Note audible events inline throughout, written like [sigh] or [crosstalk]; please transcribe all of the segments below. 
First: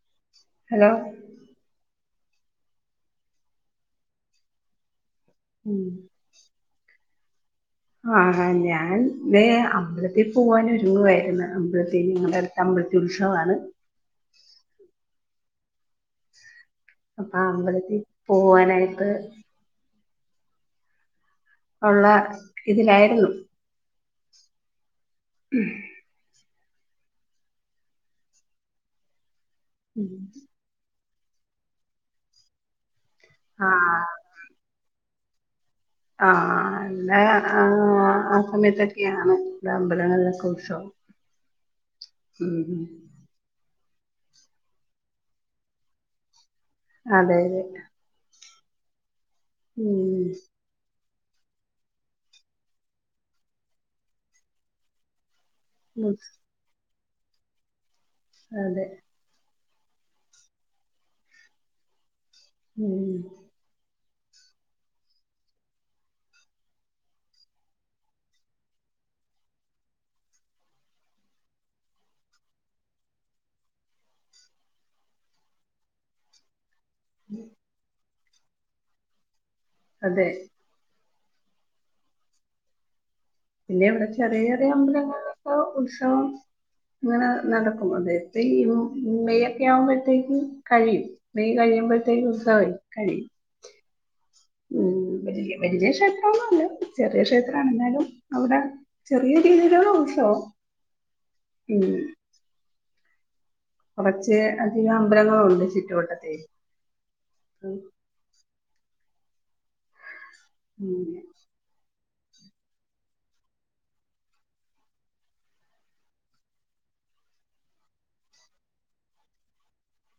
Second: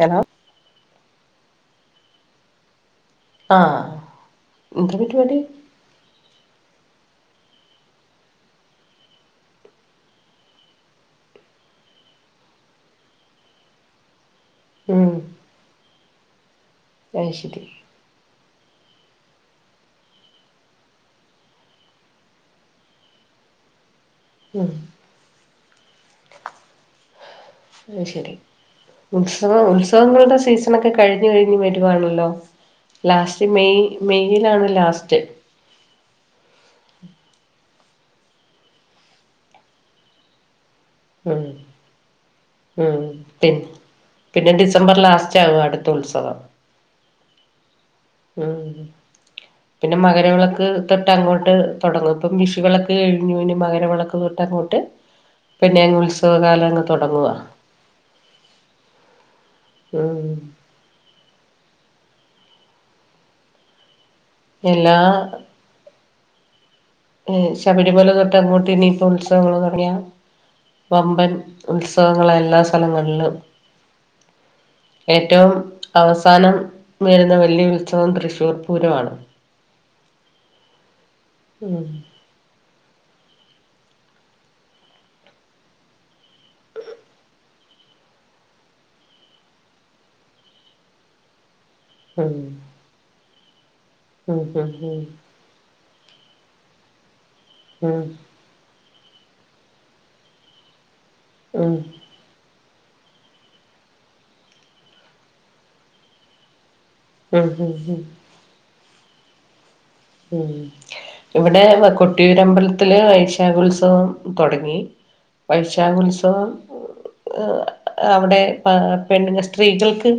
Hello hello ആ എന്ത്? ഉം ആഹ ഞാൻ ദേ അമ്പലത്തിൽ പോകാൻ ഒരുങ്ങുവായിരുന്നു. അമ്പലത്തിൽ ഞങ്ങടെ അടുത്ത അമ്പ ലത്തിൽ ഉത്സവമാണ്. ഉം അത് അപ്പൊ ശരി അമ്പലത്തിൽ പോവാനായിട്ട് ഉള്ള ഇതിലായിരുന്നു. മ് മ് അതു ശരി ഉത്സവ ഉത്സവങ്ങളുടെ സീസണോക്കെ കഴിഞ്ഞു കഴിഞ്ഞ് വരുവാണല്ലോ ലാസ്റ്റ് മെയ് മെയിലാണ് ലാസ്റ്റ് ആഹ് എല്ല ആഹ് ആഹ് സമയത്തൊക്കെയാണ് ഇവിടേ അമ്പലങ്ങളിലൊക്കെ ഉത്സവം മ് ഉം ഉം മ് പിന്നെ പിന്നെ ഡിസംബർ ലാസ്റ്റ് ആകും അടുത്ത ഉത്സവം അതെ അതെ മ് പിന്നെ ഉം മകരവിളക്ക് തൊട്ട് അങ്ങോട്ട് തുടങ്ങും ഇപ്പം വിഷുവിളക്ക് കഴിഞ്ഞു ഇനി മകരവിളക്ക് തൊട്ട് അങ്ങോട്ട് പിന്നെ അങ്ങ് ഉം, ഉത്സവകാലം അങ്ങ് തുടങ്ങുവ അതെ മ് ഉമ് എല്ലാ ഏഹ് ശബരിമല തൊട്ട് അങ്ങോട്ട് ഇനിയിപ്പൊ ഉത്സവങ്ങൾ തുടങ്ങിയ വമ്പന് ഉത്സവങ്ങള എല്ലാ സ്ഥലങ്ങളിലും ഏറ്റവും അവസാനം വരുന്ന വലിയ ഉത്സവം തൃശ്ശൂർ പൂരമാണ് അതെ ഉം പിന്നെ ഇവിടെ ചെറിയ ചെറിയ അമ്പലങ്ങളിലൊക്കെ ഉത്സവം അങ്ങനെ നടക്കും അതെ [unintelligible] മെയ് ഒക്കെ ആവുമ്പോഴത്തേക്കും കഴിയും മെയ് കഴിയും ഉം ഉത്സവം കഴിയും ഉം ഉം വല്യ [unintelligible] ക്ഷേത്രന്നുവല്ല ചെറിയ ക്ഷേത്രമാണ് ഉം ഉം എന്നാലും അവിടെ ചെറിയ രീതിയിലാണ് ഉത്സവം ഉ മ് ഉം കുറച്ച് അധിക അമ്പലങ്ങളുണ്ട് ചുറ്റുവട്ടത്ത് മ് മ് മ് ഉമ് ഇവിടെ കൊട്ടിയൂർ അമ്പലത്തിൽ വൈശാഖ ഉത്സവം തുടങ്ങി വൈശാഖ ഉത്സവം അവിടെ പ പെണ് സ്ത്രീകൾക്ക്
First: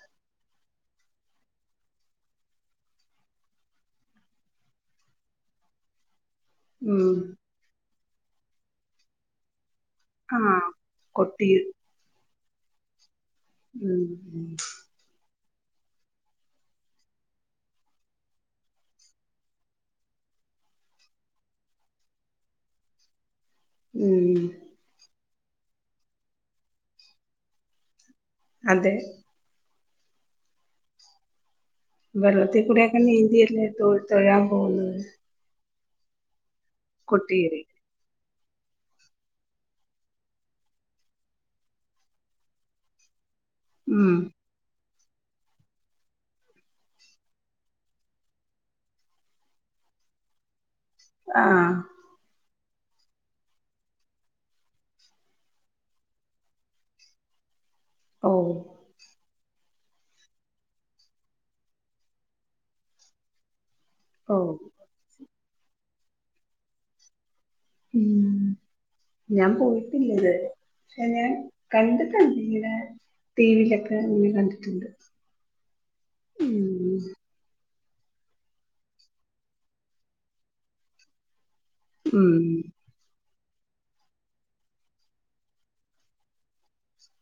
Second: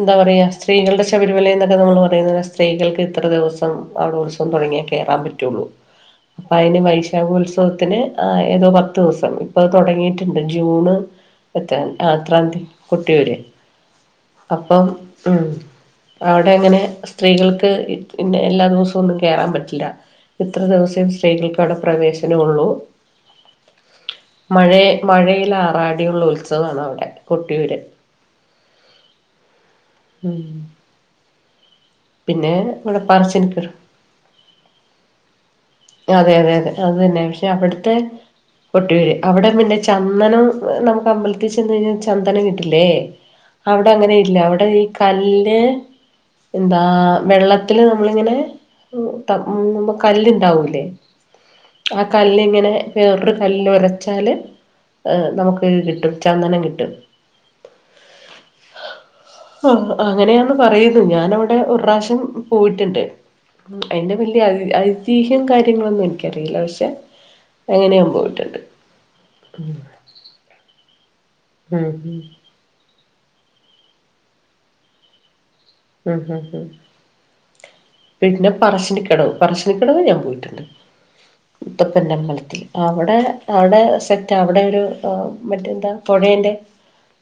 എന്താ പറയാ സ്ത്രീകളുടെ ശബരിമല എന്നൊക്കെ നമ്മൾ പറയുന്ന സ്ത്രീകൾക്ക് ഇത്ര ദിവസം സം അവിടെ ഉത്സവം തുടങ്ങിയ കേയറാൻ പറ്റുള്ളൂ അപ്പൊ അതിന് ഉം വൈശാഖ ഉത്സവത്തിന് ആഹ് ഏതോ പത്ത് ദിവസം ഇപ്പൊ ആ തുടങ്ങിയിട്ടുണ്ട് ജൂണ് കൊട്ടി എത്ര എത്ര ന്തി യൂര് ഉം ഉം അപ്പം അവിടെ അങ്ങനെ സ്ത്രീകൾക്ക് പിന്നെ എല്ലാ ദിവസവും ഒന്നും കേയറാൻ പറ്റില്ല ഇത്ര ദിവസേം സ്ത്രീകൾക്ക് അവിടെ പ്രവേശനം ഉള്ളു ഉം. [unintelligible] മഴ മഴയിലാറാടിയുള്ള ഉത്സവാണ് അവിടെ കൊട്ടിയൂര് അതെ ഉം പിന്നെ വെള്ളത്തിൽക്കൂടെൊക്കെ ഇവിടെ നീന്തിയല്ലേ പറശ്ശിനിക്കടവ് തൊഴ തൊഴാൻ പോകുന്നത് അതെ അതെ അതെ അത് തന്നെ പക്ഷെ കൊട്ടിയൂര് അവിടുത്തെ കൊട്ടിയൂർ അവിടെ പിന്നെ ചന്ദനം നമുക്ക് അമ്പലത്തിൽ ചെന്ന് കഴിഞ്ഞാൽ ചന്ദനം കിട്ടില്ലേ അവിടെ അങ്ങനെ ഉം ഇല്ല അവിടെ ഈ കല്ല് എന്താ വെള്ളത്തില് നമ്മളിങ്ങനെ മുങ്ങുബോ കല്ലുണ്ടാവില്ലേ ആ ആഹ് കല്ലിങ്ങനെ വേറൊരു കല്ലിൽ ഒരച്ചാല് ഏഹ് നമുക്ക് ഇത് കിട്ടും ചന്ദനം കിട്ടും ഓ ആ അങ്ങനെയാന്ന് പറയുന്നു ഞാനവിടെ ഒരുാവശ്യം പോയിട്ടുണ്ട്. അതിന്റെ വലിയ ഓ ഐതിഹ്യം കാര്യങ്ങളൊന്നും എനിക്കറിയില്ല പക്ഷെ- അങ്ങനെയാൻ ഉം പോയിട്ടുണ്ട് ഞാൻ പോയിട്ടില്ലത് പക്ഷെൻ ഉം ഉം കണ്ടിട്ടണ്ട് ഇങ്ങനെ ടി വിയിലൊക്കെ ഇ കണ്ടിട്ടുണ്ട് ഉം ഉം. പിന്നെ പറശ്ശിനിക്കിടവ് പറശ്ശിനിക്കിടവ ഞാൻ പോയിട്ടുണ്ട്. ഉം മുത്തപ്പറ്റമ്പലത്തിൽ അവിടെ. അവിടെ സെറ്റ് അവിടെ ഒരു മറ്റന്താ പുഴേറെ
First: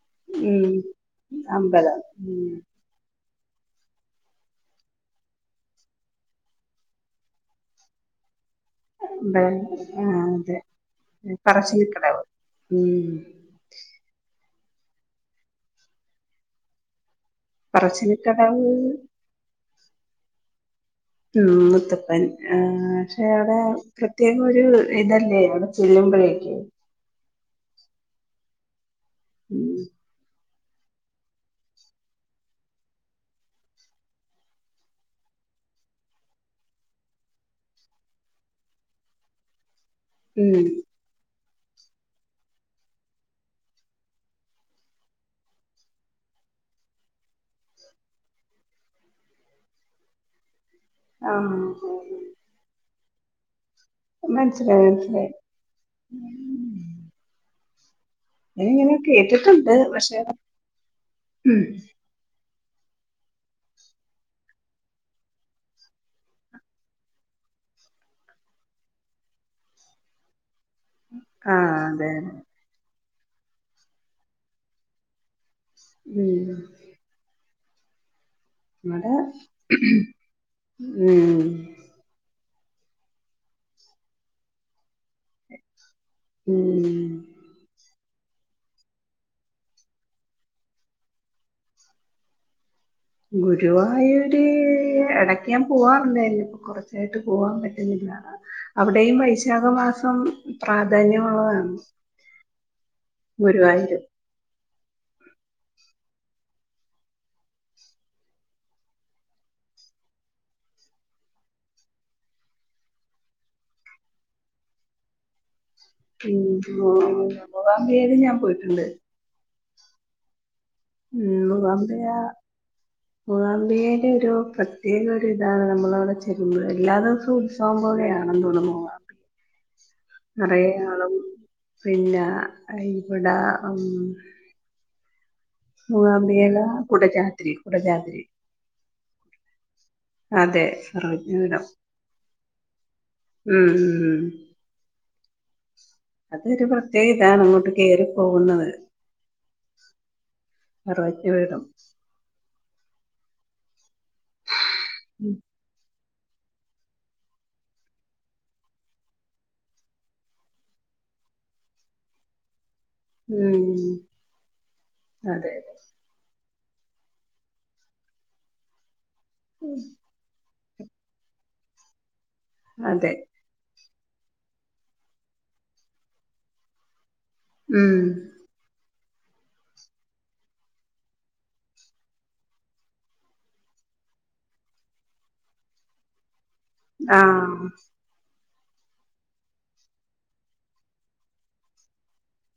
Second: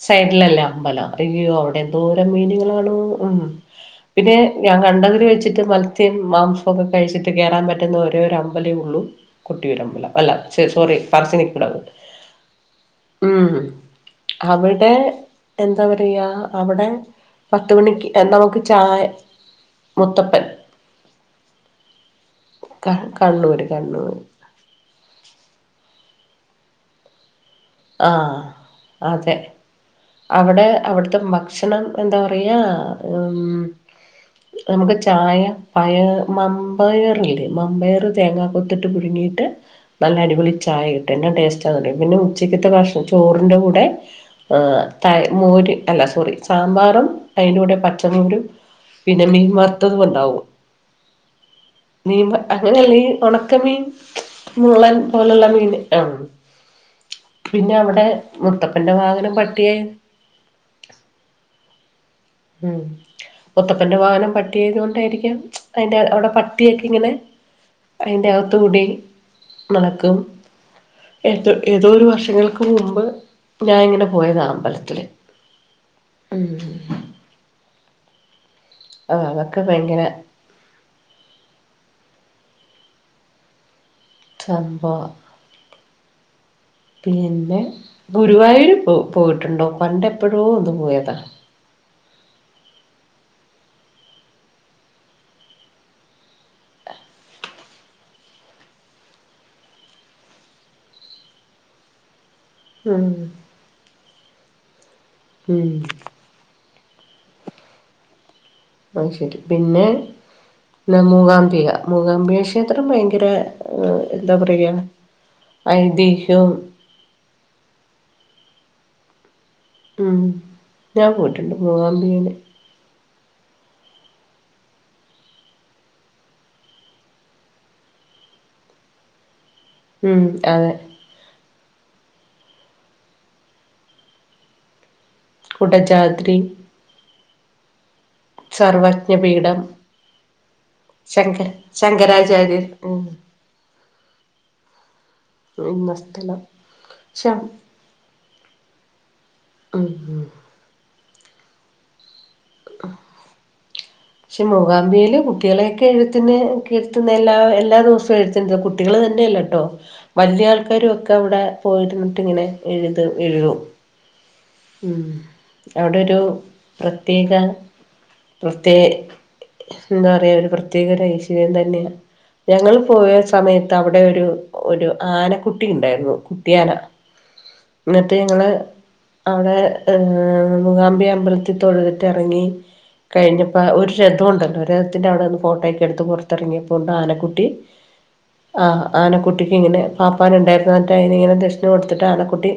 സൈഡിലല്ലേ ഉം അമ്പലം അറിയോ അവിടെ അമ്പലം എന്തൂരം ഉം മീനുകളണോ ഉ പിന്നെ ഞാൻ കണ്ടതിൽ വെച്ചിട്ട് മത്സമാംസം ഒക്കെ കഴിച്ചിട്ട് കേയറൻ പറ്റുന്ന ഓരോര അമ്മ- അമ്പലേ ഉള്ളൂ അമ്പലം ആ കൊട്ടരമ്പലം അല്ല അതെ സോറി പറശിനിക്കടവ് പറശ്ശിനിക്കടവ് ഉം അവിടെ എന്താ പറയുക അവിടെ പത്ത മണിക്ക്- നമു പറശ്ശിനിക്കടവ് ചായ മുത്തപ്പൻ ഉം മുത്തപ്പൻ. ആ ക പക്ഷെ അവിടെ കണ്ണൂര് കണ്ണൂര് പ്രത്യേകം ഒരു ഇതല്ലേ അവിടെ ചെല്ലുമ്പഴൊക്ക്. ആഅതെ ഉം അവിടെ അവിടുത്തെ ഭക്ഷണം എന്താ പറയാ ഉം. നമുക്ക് ചായ പയ മമ്പയറല്ലേ മമ്പയർ തേങ്ങാ കൊത്തിട്ട് പുഴുങ്ങി നല്ലടിപൊള ഉം ചായ കിട്ട് എന്നാ ടേസ്റ്റ് പിന്നെ ഉച്ചിക്ക ഭണം ചോറിന്റെ കൂടെ ത മോരി അല്ല സോറി സാമ്പാറും അതിന്റെ കൂടെ പച്ചമമോരും പിന്നെ മീൻമറുത്തതും ഉണ്ടാവും ആ മീൻ അങ്ങനെയല്ലേ ഈ ഉണക്കമീൻ. മനസ്സിലായി മുള്ളൻ മനസ്സിലായി പോലുള്ള മീൻ ആ പിന്നെ അവിടെ ഇ മുത്തപ്പന്റെ ഇങ്ങനെ വാഹനം കേട്ടിട്ടുണ്ട് പട്ടിയായി പക്ഷെ ഉം ഉം മുത്തപ്പന്റെ വാഹനം പട്ടിയായത കൊണ്ടായിരിക്കാം അതിറെ അവിടെ പട്ടിയൊക്കെ ഇങ്ങനെ അതിന്റെ അകത്ത കൂടി നടക്കും ഏത ആഹ് ഏതോ ഒരു അതെ വർഷങ്ങൾക്ക് മുമ്പ് ഞാന ഇങ്ങനെ പോയത് അമ്പലത്തില് ഉം നടെ ആ അതൊക്കെ ഭയങ്കര ഉം സംഭവമാ ഉം ഗുരുവായൂർ പോ പോയിട്ടുണ്ടോ പണ്ട് എപ്പോഴോ ഒന്ന് പോയതാ ഗുരുവായൂർ ഇടയ്ക്ക് ഞാൻ പോവാറുല്ലായിരുന്നു ഇപ്പ കുറച്ചായിട്ട് പോകൻ പറ്റുന്നില്ല അവിടെയും വൈശാഖ മാസം പ്രാധാന്യമുള്ളതാണ് ഉ ഗുരുവായിരം ഉം അ ശരി പിന്നെ. പി മൂകാംബിയ മൂകാംബിക ക്ഷേത്രം ഭയങ്കര എന്താ പറയുക. ഉ ഐതിഹ്യവും മൂകാംമ്പിയ ഞാൻ പോയിട്ടുണ്ട്. ഉം ഞാൻ ഉ പോയിട്ടുണ്ട് മുഖാംബ മൂകാംബികയില് മുഗംബയെ അ ഒരു പ്രത്യേക ഒരു ഇതാണ് നമ്മൾ അവിടെ ചെല്ലുമ്പോൾ എല്ലാ ദിവസവും ഉത്സവം പോകയാണെന്ന് തൊണ പോകാം ഉ നറയ ആള പിന്നെ ഇവിടെ കുടജാദ്രി മുഗംബിയലേ കുട ജാത്രി കുട ജാത്രി സർവജ്ഞപീഠം അതെ ശങ്കര സർവജ്ഞപീഠം ശങ്കരാചാര്യർ ഉം ഉം. എന്ന സ്ഥലം അതൊരു പ്രത്യേക പക്ഷെ ഇതാണ് ഉം അങ്ങോട്ട് കേറിപ്പോകുന്നത് ഉം സർവകജ്ഞ പീഠം പക്ഷെ മൂകാംബിയില് ഉം. കുട്ടികളെയൊക്കെ എഴു കുന്നഇരുത്തുന്ന എല്ലാ എല്ലാ ദിവസവും എഴുത്തിനിര്ത്തും കുട്ടികൾ തന്നെയല്ല കേട്ടോ വലിയ ആൾക്കാരുംക്കെ അവിടെ പോയിരുന്നിട്ട് ഇങ്ങനെ എഴുത് എഴുതും ഉം. ഉ അതെ അവിടെ ഒരു പ്രത്യേക പ്രത്യേ എന്താ പറയാ ഒരു പ്രത്യേക ഒരു ഐശ്വര്യം തന്നെയ ഞങ്ങള് പോയ അതെ സമയത്ത് അവിടെ ഒരു ഒരു ആന കുട്ടി ഉണ്ടായിരുന്നു കുട്ടി ആന ഉം എന്നിട്ട് ഞങ്ങള് അവിടെ മൂകാമ്പിക അമ്പലത്തിൽ തൊഴുതിട്ട് ഇറങ്ങി കഴിഞ്ഞപ്പോ ഒരു രഥം ഉണ്ടല്ലോ ഒരു രഥത്തിന്റെ അവിടെ നിന്ന് ഫോട്ടോ ഒക്കെ എടുത്ത് ത്തിറങ്ങിയപ്പോണ്ട് ആ ആനക്കുട്ടി ആ ആനക്കുട്ടിക്ക് ഇങ്ങനെ പാപ്പാന ഉണ്ടായിരുന്ന എന്നിട്ട അയിനി ഇങ്ങനെ ദക്ഷിണ കൊടുത്തിട്ട് ആന കുട്ടി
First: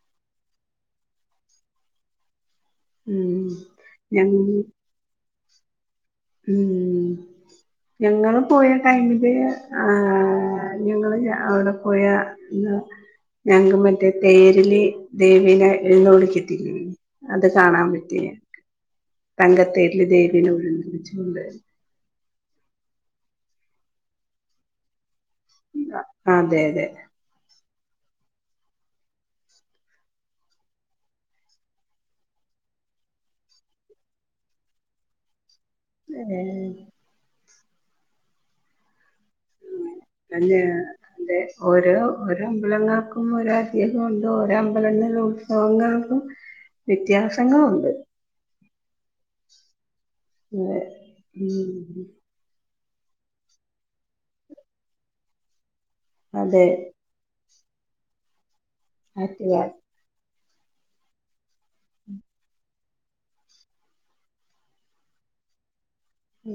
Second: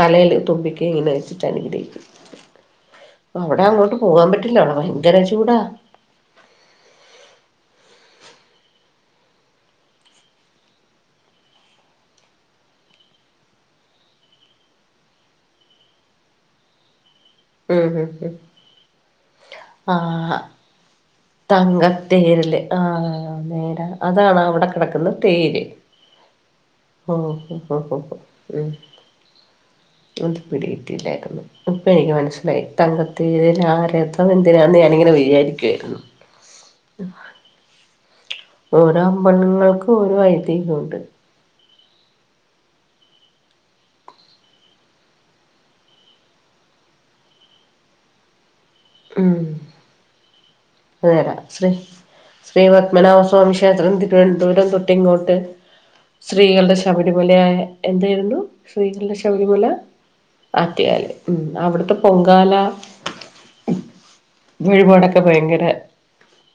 തലേൽ തുമ്പിക്കൈ ഇങ്ങനെ വച്ചിട്ട് അനുഗ്രഹിക്കും ഉം അവിടെ അങ്ങോട്ട് പോവാൻ പറ്റില്ല ഞങ്ങ അവിടെ ഭയങ്കര ചൂടാ ഉം ഞങ്ങള് പോയ ടൈമില് ആ ഞങ്ങള് അവിടെ പോയ ഞങ്ങക്ക് മറ്റേ തേരില് ദേവീനെ എഴുന്നളിക്കത്തില്ലെ അത് ഉം കാണാൻ ഉം പറ്റിയ ഉം തങ്കത്തേരില് ദേവീന ഉഴുന്ന തങ്കത്തേരില് ആ നേരാ അതാണ് അവിടെ കിടക്കുന്നത് തേര് അതെ അതെ ഉ അത് പിടികിട്ടില്ലായിരുന്നു ഇപ്പ എനിക്ക് മനസിലായി തങ്കതേര് ആരഥം എന്തിനാെന്ന് ഞനിങ്ങനെ വിചാരിക്കുവാരുന്നു ഉ ഓരോ അമ്പലങ്ങൾക്ക് ഓരോ അതെ ഐതിഹം ഉണ്ട് അതെ ഓരോ ഓരോ അമ്പലങ്ങൾക്കും ഓരോ ഐദീഹം ഉണ്ട് ഓരോ അമ്പലങ്ങളിലെ ഉത്സവങ്ങൾക്കും വ്യത്യാസങ്ങളുണ്ട് ഉം അതെ അതരാ ശ്രീ ഉം ശ്രീ പത്മനാഭസ്വാമി ക്ഷേത്രം തിരുവനന്തപുരം തൊട്ടിങ്ങോട്ട് അതെ സ്ത്രീകളുടെ ശബരിമലയായ എന്തായിരുന്നു സ്ത്രീകളുടെ ശബരിമല ആറ്റുകാൽ ആറ്റ്കാല് ഉ അവിടത്തെ പൊങ്കാല വഴിപാടൊക്കെ ഭയങ്കര ഉ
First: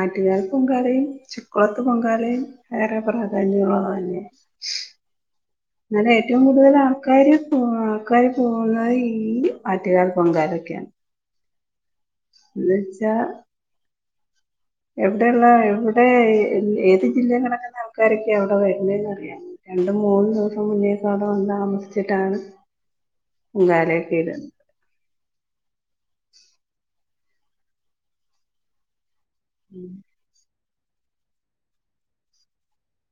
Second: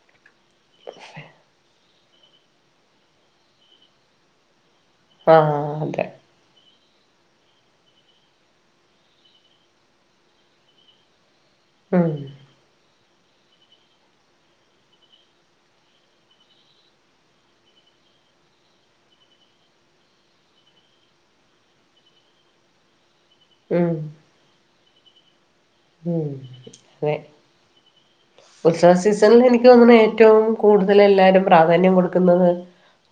ആറ്റ്കാൽ പൊങ്കലയും ചക്കുള ത്ത പൊങ്കാലയും ഏറെ പ്രാധാന്യം ഉള്ള ആഹ് അതെ തന്നെയ ഏറ്റവും കൂടുതലാള് കാര് പോ കാര് പോകുന്നത് ഈ ആറ്റ്കാൽ പൊങ്കാലക്കാണ് ആ [unintelligible] എവിടെള്ള എവിടെ ഏത് ജില്ല കിടക്കുന്ന ആൾക്കാരൊക്കെയ അവിടെ വരുന്നന്ന് അറിയാം രണ്ടും മൂന്ന് ദിവസം മുന്നേ അവിടെ വന്ന് താമസിച്ചിട്ടാണ് [inaudible] ഉം പൊങ്കാലഒക്കെ ഇടുന്നെ ഉം അതെ ഉത്സവ സീസണിൽ എനിക്ക് തോന്നണ് ഏറ്റവും കൂടുതൽ എല്ലാരും പ്രാധാന്യം കൊടുക്കുന്നത്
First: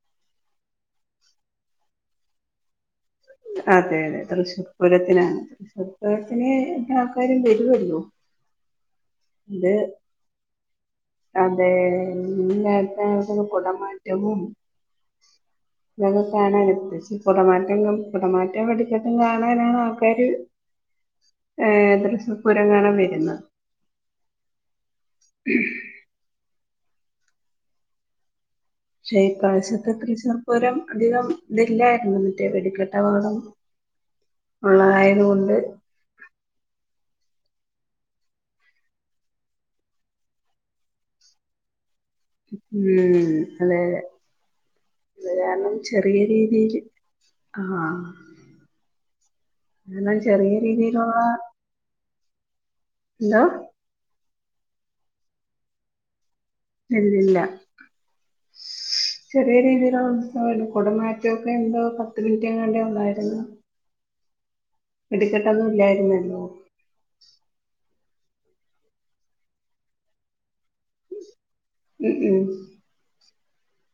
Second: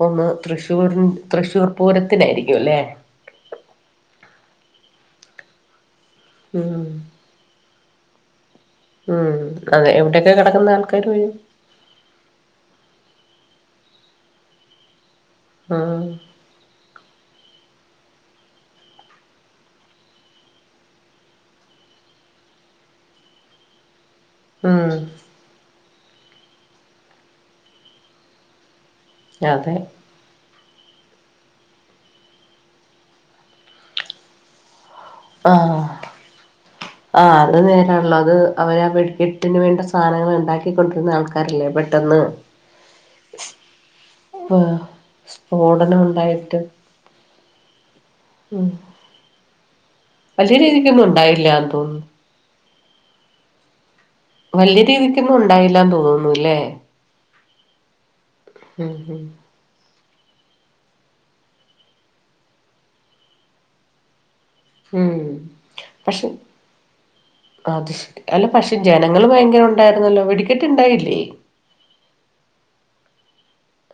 ഒന്ന് തൃശ്ശൂർ തൃശ്ശൂർ പൂരത്തിനായിരിക്കും അല്ലേ അതെ അതെ തൃശൂർപുരത്തിനാണ് തൃശ്ശൂർപുരത്തിന് ഉം എല്ലാ ആൾക്കാരും വരുവല്ലിയോ ഉം അത് അതെ എവിടെയൊക്കെ കിടക്കുന്ന ആൾക്കാര് വരും അതെന്തക്കാ കുട മാറ്റവും ഉം ഇതൊക്കെ കാണാൻ ഉദ്ദേശിച്ചത് കുടമാറ്റങ്ങൾ കുടമാറ്റവും വെടിക്കെട്ടും കാണാനാണ് ആൾക്കാര് ഏ തൃശൂർപ്പൂരം കാണാൻ വരുന്നത് ഉം പക്ഷേ ഈ അതെ പ്രാവശ്യത്തെ തൃശൂർ പൂരം അധികം ഇതില്ലായിരുന്നു മറ്റേ വെടിക്കെട്ട് അപകടം ഉള്ളതായ ത് കൊണ്ട് ആ അത് നേരാല്ലോ അത് അവര് വെടിക്കെട്ടിന് വേണ്ട സാനങ്ങൾ ഉണ്ടാക്കിക്കൊണ്ടരുന്ന ആൾക്കാരല്ലേ ബ് ഉം അതെ അത് കാരണം സ്ഫോടനം ചെറിയ ഉണ്ടായിട്ട് രീതിയില് ആഹ് ഉം എല്ലാം ചെറിയ വലിയ രീതിക്കൊന്നും രീതിയിലുള്ള ഉണ്ടായില്ലാന്ന് തോന്നുന്നു എന്താ വലിയ രീതിക്കൊന്നും ഉണ്ടായില്ലാന്ന്‌ തോന്നുന്നു ഇല്ലില്ല മ് മ് റ്റം കുട മാറ്റൊക്കെ എന്തോ പത്ത് മിനിറ്റ് എങ്ങാണ്ടെ ഉണ്ടായിരുന്നൊള്ളൂ ഉം ടിക്കെട്ടൊന്നും പക്ഷെ ഇല്ലായിരുന്നല്ലോ അത് ശരി അല്ല പക്ഷെ ജനങ്ങള് ഭയങ്കര ഉണ്ടായിരുന്നല്ലോ വെടിക്കട്ട് ഇണ്ടായില്ലേ ഉം ഉം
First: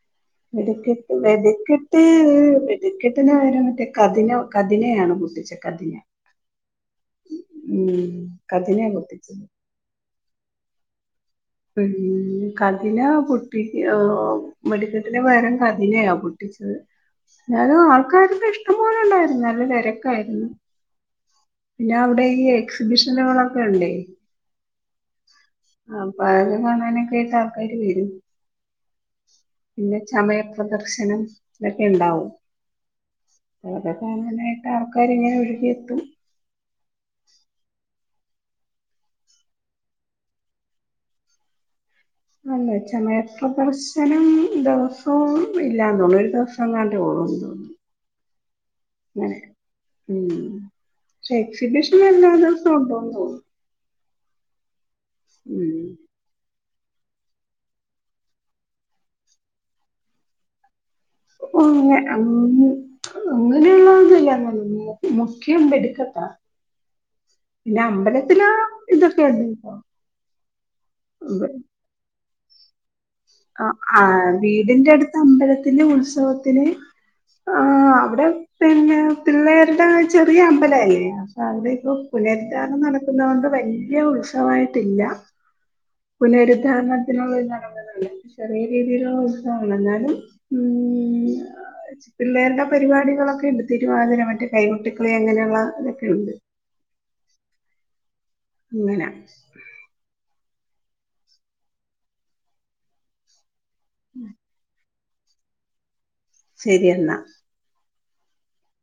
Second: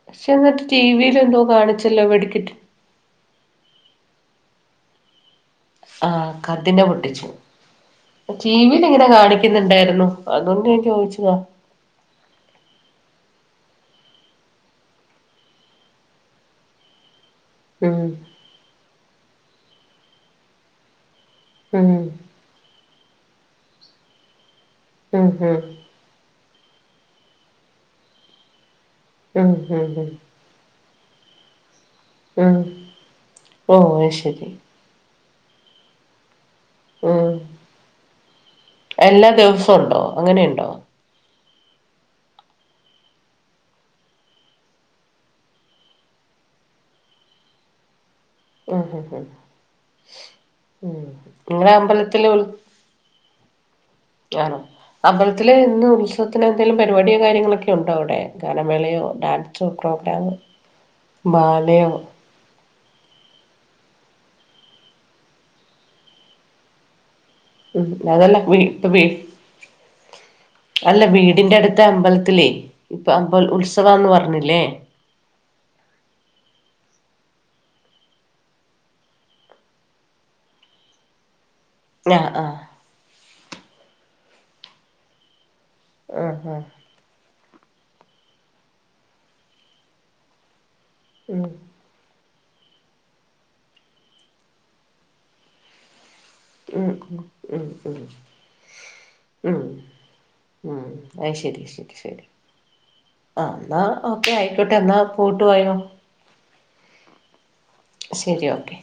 പക്ഷെ എന്നിട്ട് വെടി ടി ക്കെട്ട് വിൽ എന്തോ വെടിക്കെട്ട് കാണിച്ചല്ലോ വെടിക്കെട്ട് വെടിക്കിട്ടിന് പകരം മറ്റേ കഥി പിന്നെ കതിനെയയാണ് പൊട്ടിച്ചേ ആ കഥിന പൊട്ടിച്ചു ഉം ടിവിൽ കതിനയാ അങ്ങനെ പൊട്ടിച്ചത് കാണിക്കുന്നുണ്ടായിരുന്നു അതുകൊണ്ട് ഞാൻ ചോദിച്ചതാ പിന്ന് കതിനാ വെടിക്കെട്ടിന് പകരം കതിനയാ പൊട്ടി ച്ചേ ന്നാലും ഉം ആൾക്കാരൊ ക്കെ ഇഷ്ടം പോലെണ്ടായിരുന്നു നല്ല തിരക്കായിരുന്നു ഉം പിന്നെ അവിടെ ഈ എക്സിബിഷനുകളൊക്കെ ഉണ്ടേ ഉം ഹും അപ്പൊ കാണാനൊക്കെ ആയിട്ട് ആൾക്കാര് വരും ഉം ഉം പിന്നെ ഉം ചമയപ്രദർ ശനം ഇതൊക്കെ ഇണ്ടാവും ഉം ഓ ഇതൊക്കെ അത് ശരി കാണാനായിട്ട് ആൾക്കാരിങ്ങനെ വിടെത്തും ഉം എല്ലാ ദിവസം ഉണ്ടോ അങ്ങനെ ഇണ്ടോ അല്ല ചമയപ്രദർശനം ദിവസവും ഇല്ലാന്ന് തോന്നുന്നു ഒരു ദിവസം എങ്ങാണ്ടൊള്ളൂന്നു തോന്നുന്നു മ് ഹ് ഹ് അങ്ങനെ ഉം പക്ഷേ എക്സിബിഷൻ എല്ലാ അമ്പലത്തില് ദിവസവും ഉണ്ടെന്ന് തോന്നുന്നു ആണോ അമ്പലത്തില് ഇന്ന് ഉം ഉത്സവത്തിന് എന്തേലും പരിപാടിയോ കാര്യങ്ങളൊക്കെ ഉണ്ടോ അവിടെ ഗാനമേളയോ ഡാൻസോ പ്രോഗ്രാമോ ബാലയോ [unintelligible] അങ്ങനെയൊന്നും ചെയ്യാൻ കഴിയില്ല ള്ളന്നല്ല മുക്ക്യം വെടിക്കെട്ടാ പിന്നെ ഉം അതല്ല അമ്പലത്തില് വീ ഇപ്പ വീ ഇതൊക്കെ ഉണ്ട് ട്ടൊ അല്ല വീടിന്റെ അടുത്തെ അമ്പലത്തിലേ ഇപ്പൊ അമ്പ ആ ഉത്സവാന്ന് പറഞ്ഞില്ലേ വീടിന്റെ അടുത്ത അമ്പലത്തിന്റെ ഉത്സവത്തിന് ആ അവിടെ പിന്നെ പിള്ളേരുടെ ചെറിയ അമ്പല അല്ലേ അവടെക്കെ ആഹ് ആഹ് പുലർദാനം നടക്കുന്ന കൊണ്ട് വല്യ ഉത്സവായിട്ടില്ല ആഹ് ആഹ് പുനരുദ്ധാരണത്തിനുള്ള നട [unintelligible] ചെറിയ രീതിയിലുള്ള ഉസവമാണ് ന്നാലും ഉം പിള്ളേരുടെ പരിപാടികളൊക്കെ ഉണ്ട് തിരുവാതിര മറ്റേ കൈകൊട്ടിക്കളി അങ്ങനെയുള്ള ഇതൊക്കെ ഉണ്ട് ഉ ഉം ഉ അങ്ങനെ ഉം അ ശരി ശരി ശരി ആ എന്നാ ഓക്കെ ആയിക്കോട്ടെ എന്നാൽ പോയിട്ട് വായോ ശരിയെന്നാ. ശരി ഓക്കെ.